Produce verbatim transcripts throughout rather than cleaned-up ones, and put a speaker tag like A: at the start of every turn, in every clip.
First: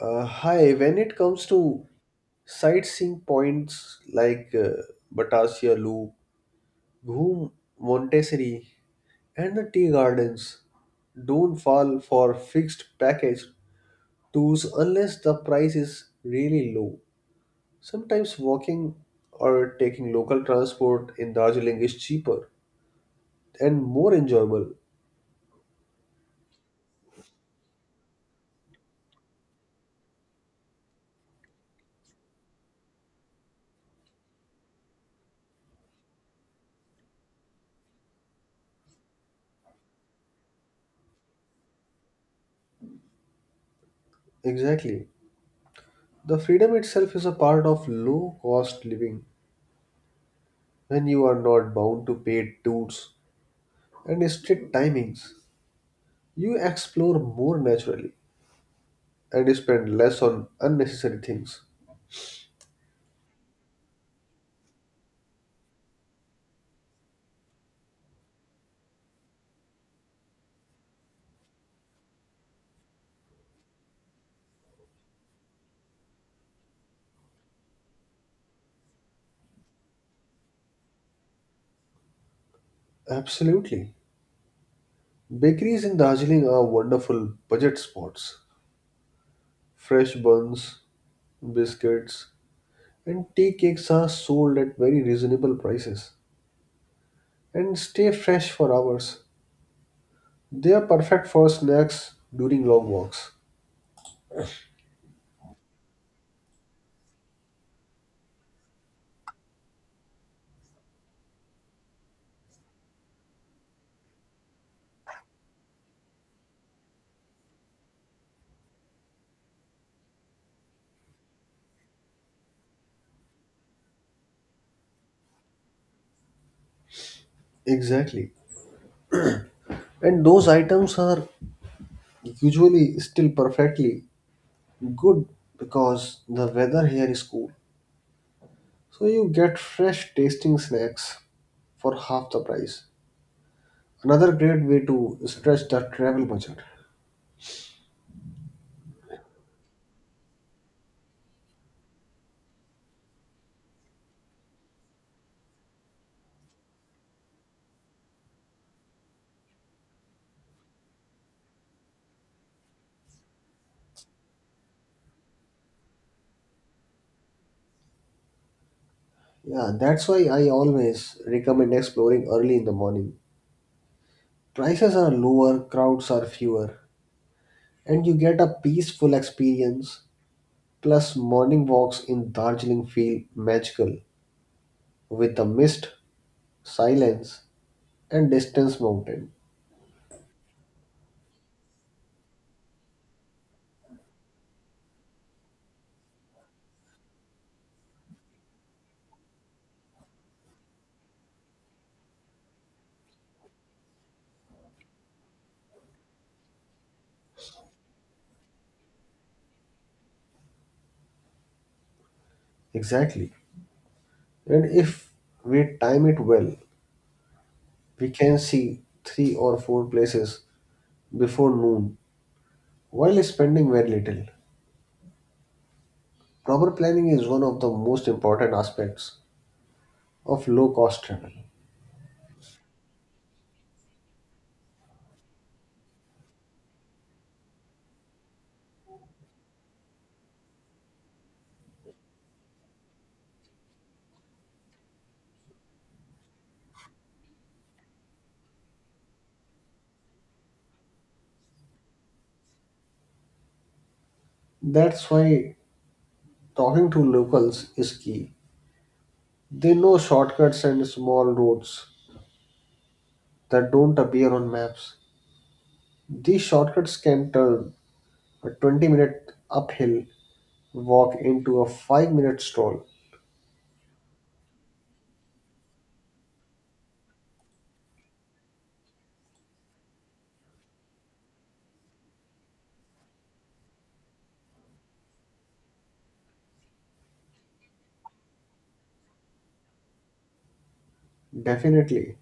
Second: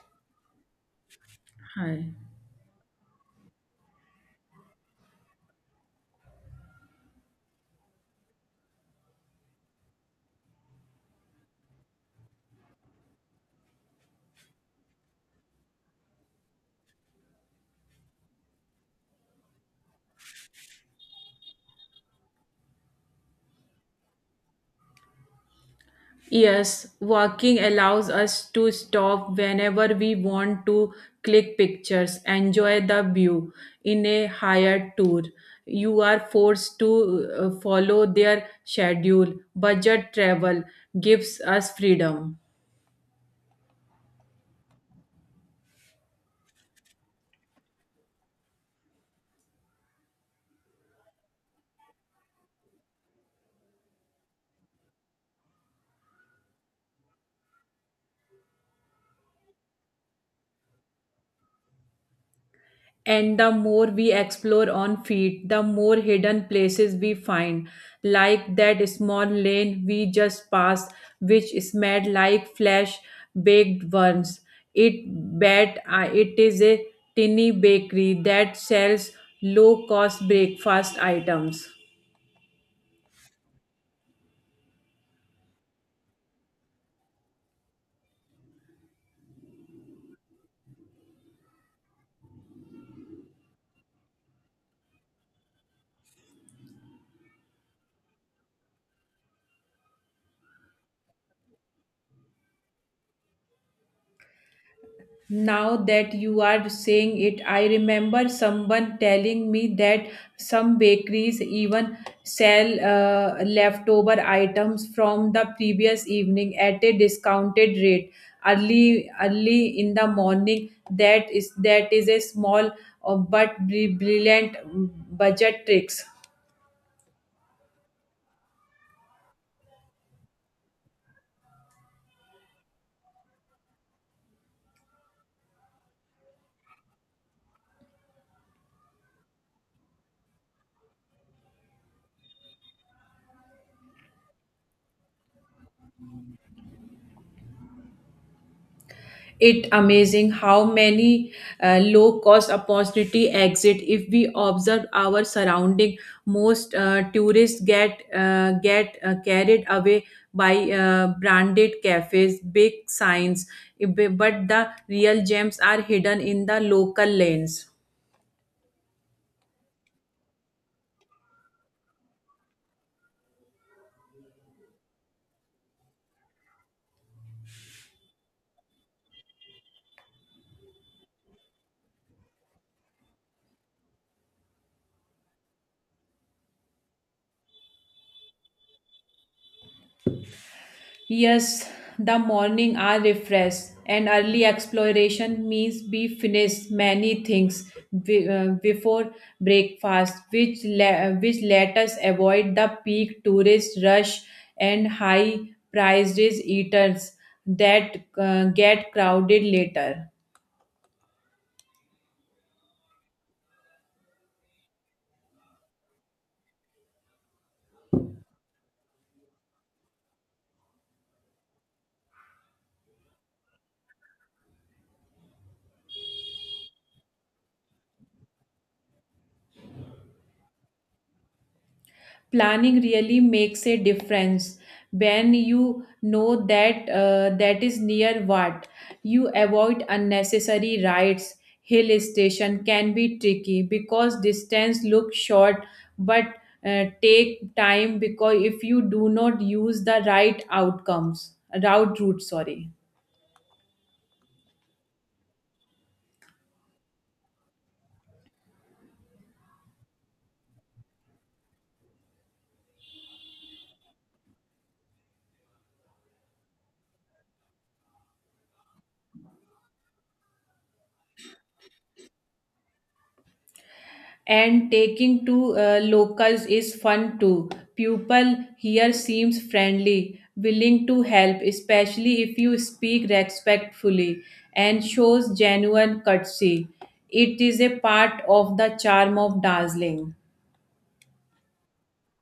A: Uh, hi, when it comes to
B: Hi.
A: sightseeing points like uh, Batasia Loop, Ghum Montessori, and the tea gardens, don't fall for fixed package tours unless the price is really low. Sometimes walking or taking local transport in Darjeeling is cheaper and more enjoyable.
B: Yes, walking allows us to stop whenever we want to click pictures, enjoy the view in a higher tour. You are forced to uh, follow their schedule. Budget travel gives us freedom.
A: Exactly. The freedom itself is a part of low cost living. When you are not bound to paid tours and strict timings, you explore more naturally and spend less on unnecessary things.
B: And the more we explore on feet, the more hidden places we find, like that small lane we just passed which smelled like flesh baked worms. It bet, uh, it is a tiny bakery that sells low cost breakfast items.
A: Absolutely. Bakeries in Darjeeling are wonderful budget spots. Fresh buns, biscuits, and tea cakes are sold at very reasonable prices and stay fresh for hours. They are perfect for snacks during long walks.
B: Now that you are saying it, I remember someone telling me that some bakeries even sell uh, leftover items from the previous evening at a discounted rate early early in the morning. That is that is a small, uh, but bri- brilliant mm, budget tricks.
A: Exactly. And those items are usually still perfectly good because the weather here is cool. So you get fresh tasting snacks for half the price. Another great way to stretch the travel budget.
B: It amazing how many uh, low cost opportunity exit if we observe our surrounding. Most uh, tourists get uh, get uh, carried away by uh, branded cafes, big signs, but the real gems are hidden in the local lanes.
A: Yeah, that's why I always recommend exploring early in the morning. Prices are lower, crowds are fewer, and you get a peaceful experience. Plus, morning walks in Darjeeling feel magical with the mist, silence, and distance mountain.
B: Yes, the morning are refreshed and early exploration means we finish many things be- uh, before breakfast, which le- uh, which let us avoid the peak tourist rush and high prices eaters that uh, get crowded later.
A: Exactly. And if we time it well, we can see three or four places before noon while spending very little. Proper planning is one of the most important aspects of low cost travel.
B: Planning really makes a difference. When you know that, uh, that is near what, you avoid unnecessary rides. Hill station can be tricky because distance looks short, but uh, take time because if you do not use the right outcomes, route route sorry.
A: That's why talking to locals is key. They know shortcuts and small roads that don't appear on maps. These shortcuts can turn a twenty minute uphill walk into a five minute stroll.
B: And taking to uh, locals is fun too. People here seems friendly, willing to help, especially if you speak respectfully and shows genuine courtesy. It is a part of the charm of dazzling.
A: Definitely.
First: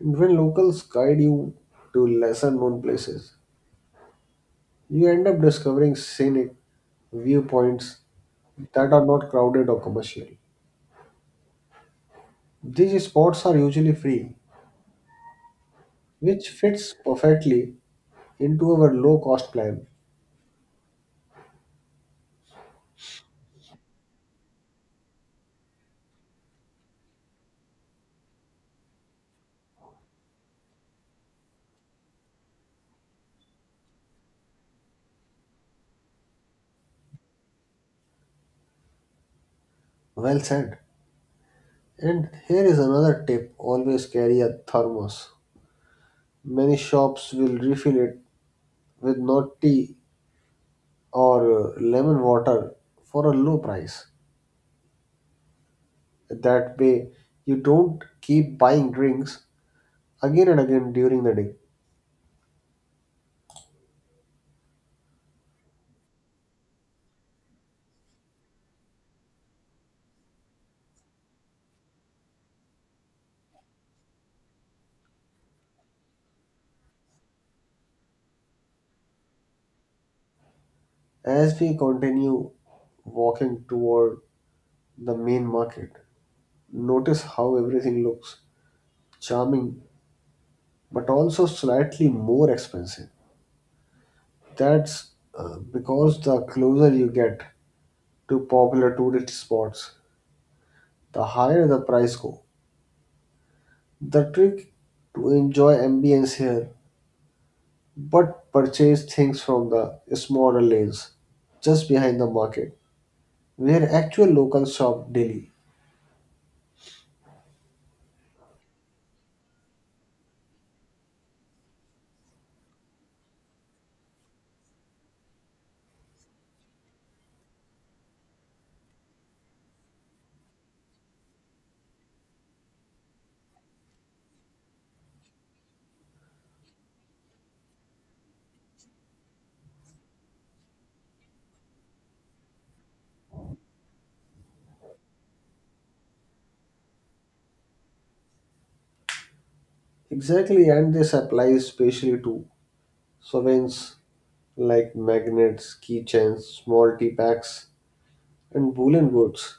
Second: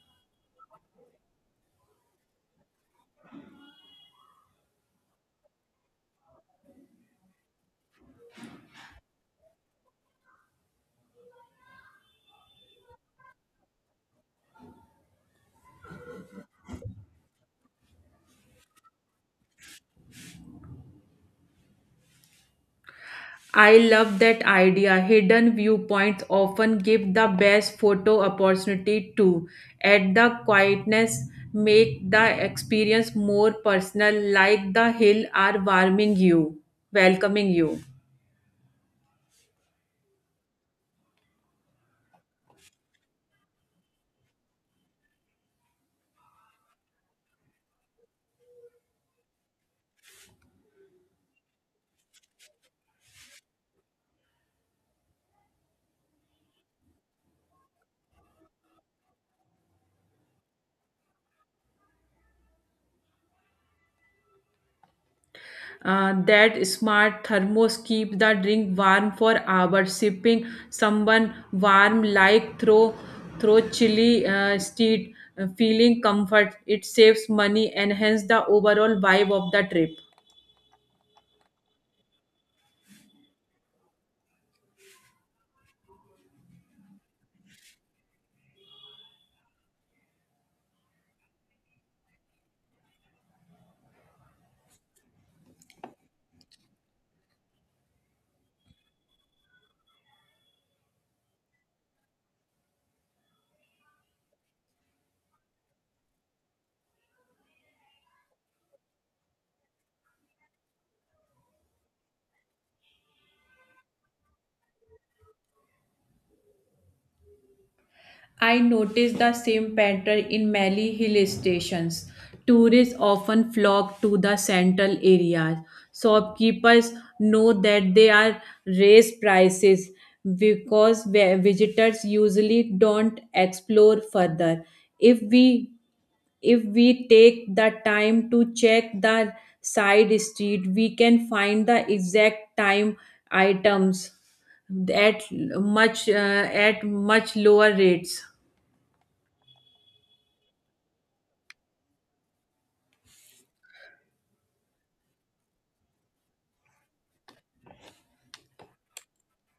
A: And when locals guide you to lesser known places, you end up discovering scenic viewpoints that are not crowded or commercial. These spots are usually free, which fits perfectly into our low cost plan.
B: I love that idea. Hidden viewpoints often give the best photo opportunity too. Add the quietness, make the experience more personal, like the hill are warming you, welcoming you.
A: Well said. And here is another tip: always carry a thermos. Many shops will refill it with not tea or uh, lemon water for a low price. That way, you don't keep buying drinks again and again during the day.
B: Uh, that smart thermos keep the drink warm for hours. Sipping someone warm like through through chilly uh, street, uh, feeling comfort. It saves money and hence the overall vibe of the trip.
A: As we continue walking toward the main market, notice how everything looks charming but also slightly more expensive. That's uh, because the closer you get to popular tourist spots, the higher the price go. The trick to enjoy ambience here but purchase things from the smaller lanes just behind the market where actual locals shop daily.
B: I noticed the same pattern in many hill stations. Tourists often flock to the central areas. Shopkeepers know that they are raised prices because vi- visitors usually don't explore further. If we if we take the time to check the side street, we can find the exact time items at much uh, at much lower rates.
A: Exactly, and this applies especially to souvenirs like magnets, keychains, small tea packs, and woolen goods.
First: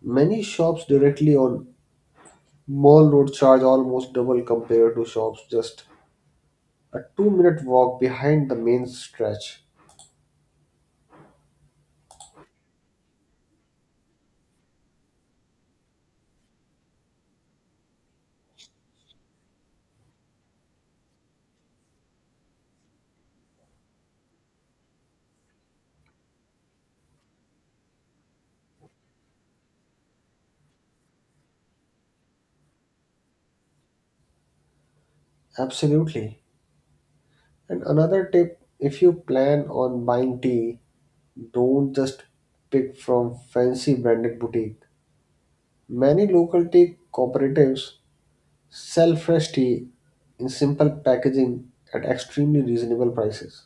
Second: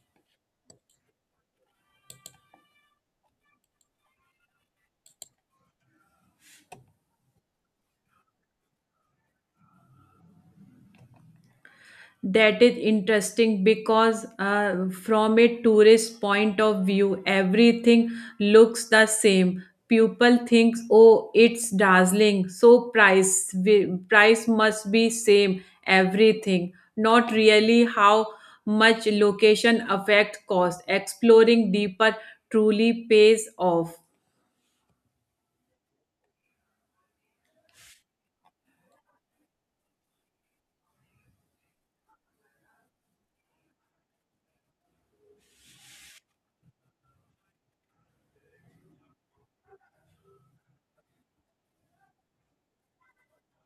A: Many shops directly on Mall Road charge almost double compared to shops just a two minute walk behind the main stretch.
B: That is interesting because, uh, from a tourist point of view, everything looks the same. People thinks, oh, it's dazzling, so price wi- price must be same everything, not really how much location affect cost. Exploring deeper truly pays off.
A: Absolutely. And another tip: if you plan on buying tea, don't just pick from fancy branded boutique. Many local tea cooperatives sell fresh tea in simple packaging at extremely reasonable prices.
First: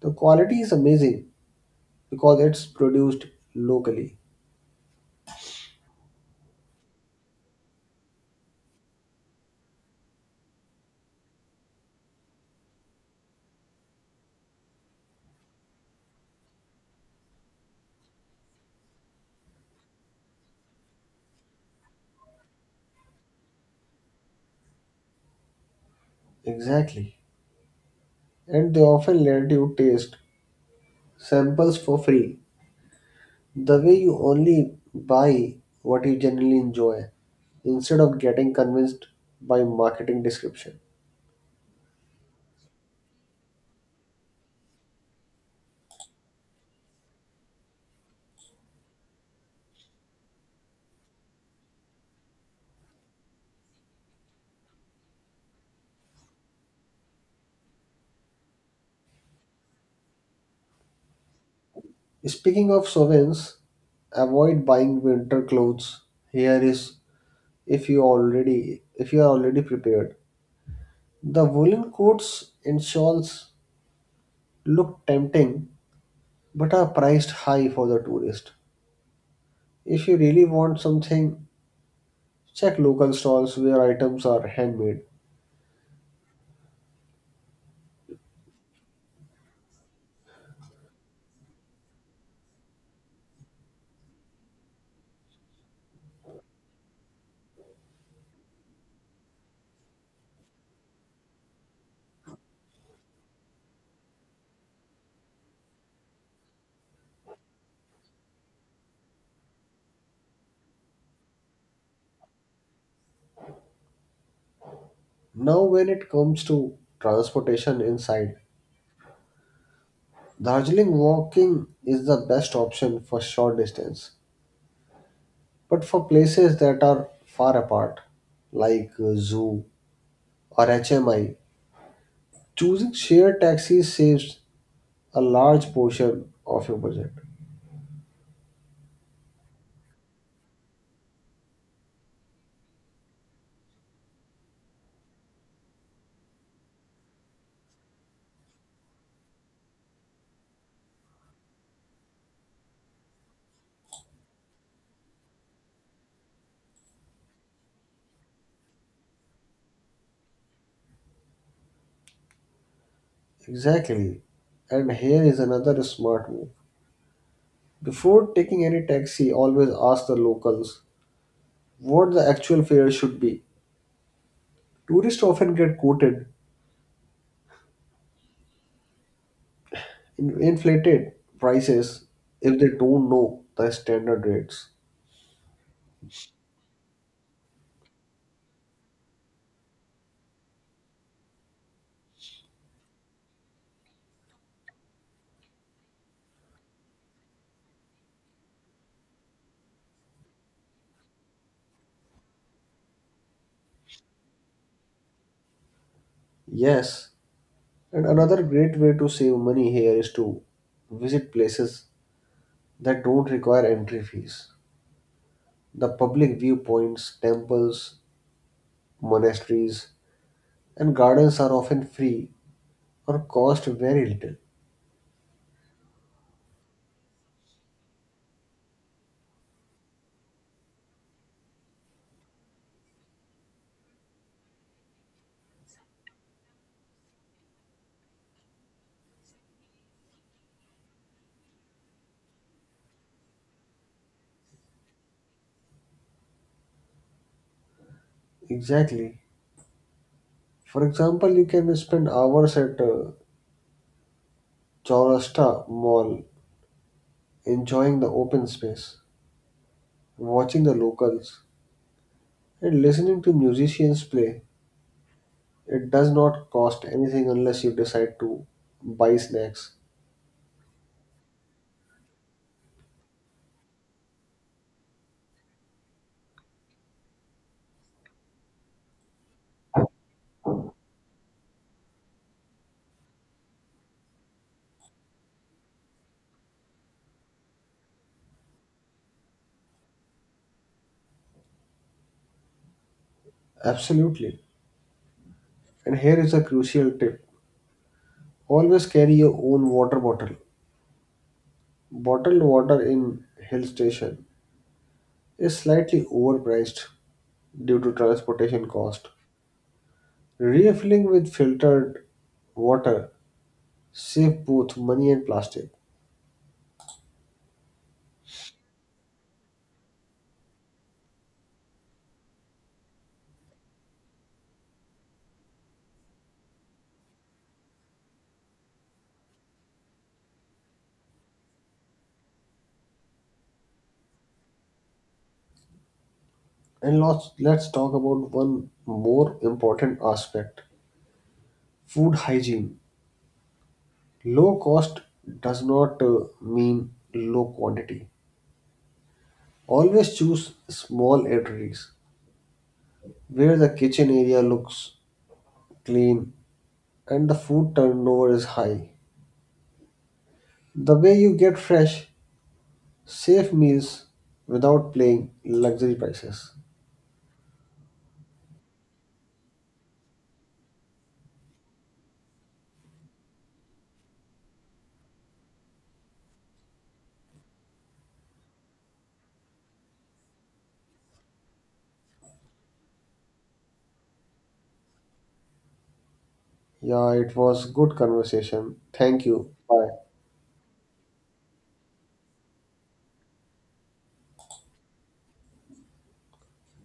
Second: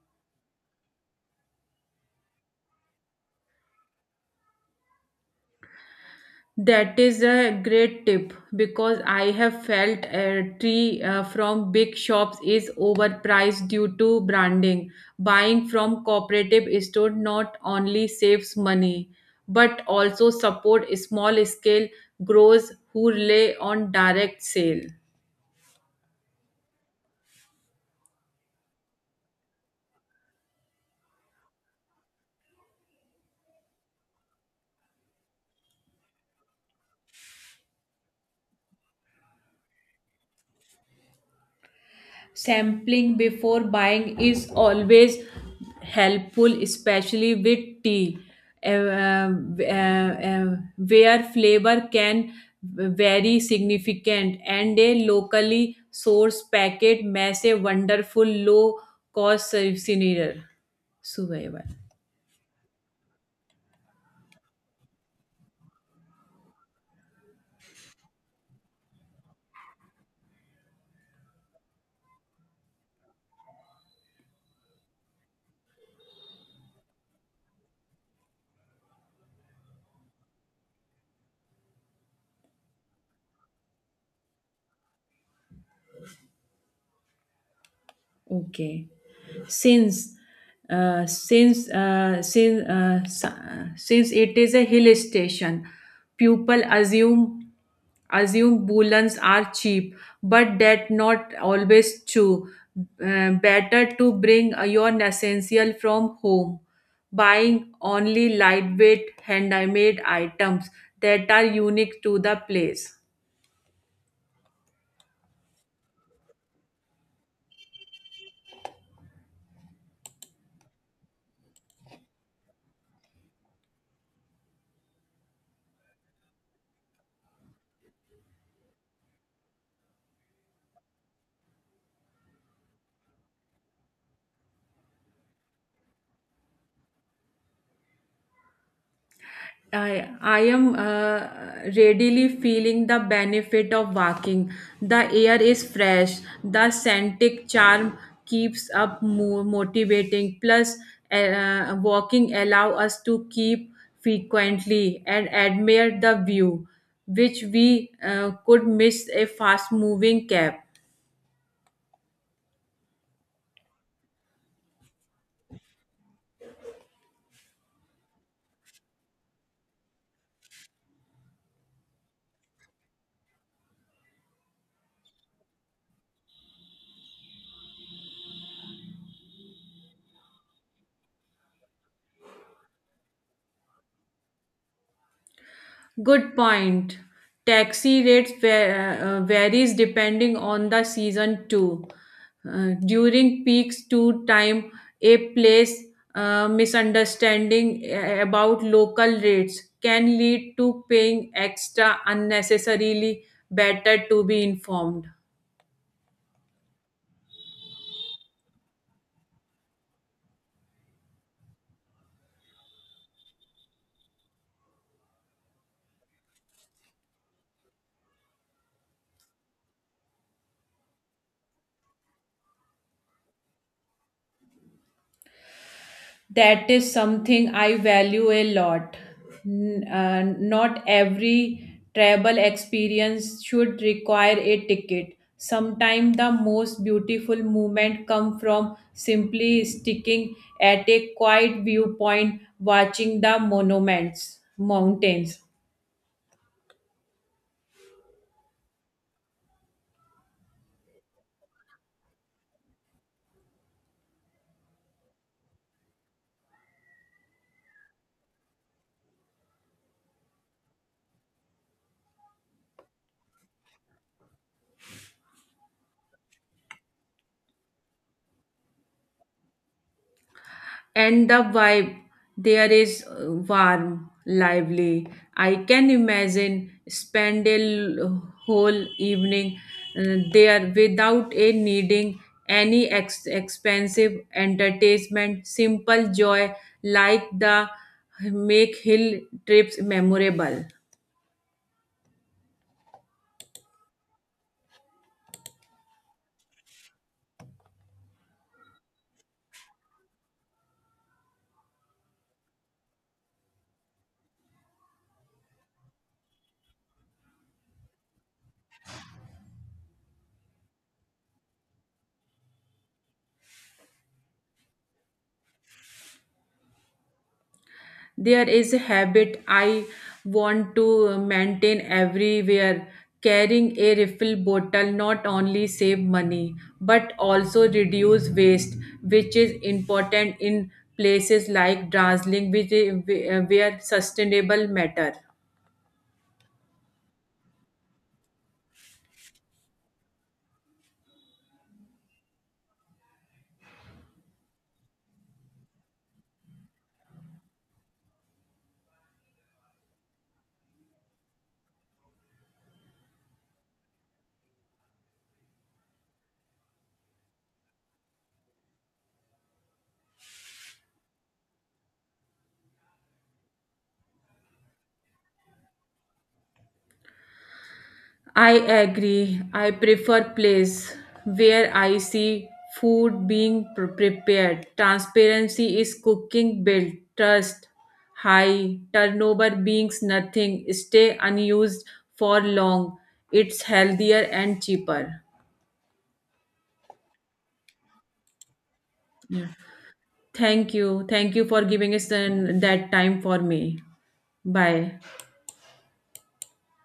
A: The quality is amazing because it's produced locally.
B: That is a great tip because I have felt a tree, uh, from big shops is overpriced due to branding. Buying from cooperative store not only saves money but also support small scale growers who rely on direct sale.
A: Exactly. And they often let you taste samples for free. The way you only buy what you generally enjoy instead of getting convinced by marketing description.
B: Sampling before buying is always helpful, especially with tea, uh, um, uh, uh, where flavor can vary significant, and a locally sourced packet makes a wonderful low cost souvenir. Survival.
A: Speaking of sovereigns, avoid buying winter clothes. Here is if you already if you are already prepared. The woolen coats and shawls look tempting but are priced high for the tourist. If you really want something, check local stalls where items are handmade.
B: Okay. Since uh, since uh, since uh, sa- since it is a hill station, people assume assume woolens are cheap, but that not always true. Uh, better to bring uh, your essential from home, buying only lightweight handmade items that are unique to the place.
A: Now, when it comes to transportation inside, Darjeeling walking is the best option for short distance, but for places that are far apart, like uh, zoo or H M I, choosing shared taxis saves a large portion of your budget.
B: I, I am uh, readily feeling the benefit of walking. The air is fresh. The scented charm keeps up mo- motivating. Plus, uh, walking allow us to keep frequently and admire the view, which we uh, could miss a fast moving cab.
A: Exactly. And here is another smart move. Before taking any taxi, always ask the locals what the actual fare should be. Tourists often get quoted in inflated prices if they don't know the standard rates.
B: Good point. Taxi rates va- uh, varies depending on the season too. Uh, during peaks to time, a place uh, misunderstanding uh, about local rates can lead to paying extra unnecessarily. Better to be informed.
A: Yes, and another great way to save money here is to visit places that don't require entry fees. The public viewpoints, temples, monasteries, and gardens are often free or cost very little.
B: That is something I value a lot. N- uh, not every travel experience should require a ticket. Sometimes the most beautiful moment come from simply sticking at a quiet viewpoint, watching the monuments, mountains,
A: Exactly. For example, you can spend hours at uh, Chaurasta Mall enjoying the open space, watching the locals, and listening to musicians play. It does not cost anything unless you decide to buy snacks.
B: and the vibe there is, uh, warm, lively. I can imagine spend a l- whole evening uh, there without a needing any ex- expensive entertainment. Simple joy like the make hill trips memorable.
A: Absolutely. And here is a crucial tip: always carry your own water bottle. Bottled water in hill station is slightly overpriced due to transportation cost. Refilling with filtered water save both money and plastic.
B: There is a habit I want to maintain everywhere. Carrying a refill bottle not only save money but also reduce waste, which is important in places like Darjeeling, which- where sustainable matter.
A: And let's, let's talk about one more important aspect: food hygiene. Low cost does not uh, mean low quantity. Always choose small eateries where the kitchen area looks clean and the food turnover is high. The way you get fresh, safe meals without paying luxury prices.
B: I agree. I prefer place where I see food being pre- prepared. Transparency is cooking built. Trust high. Turnover beings nothing. Stay unused for long. It's healthier and cheaper.
A: Yeah, it was good conversation. Thank
B: Yeah.
A: you. Bye.
B: Thank you. Thank you for giving us uh, that time for me. Bye.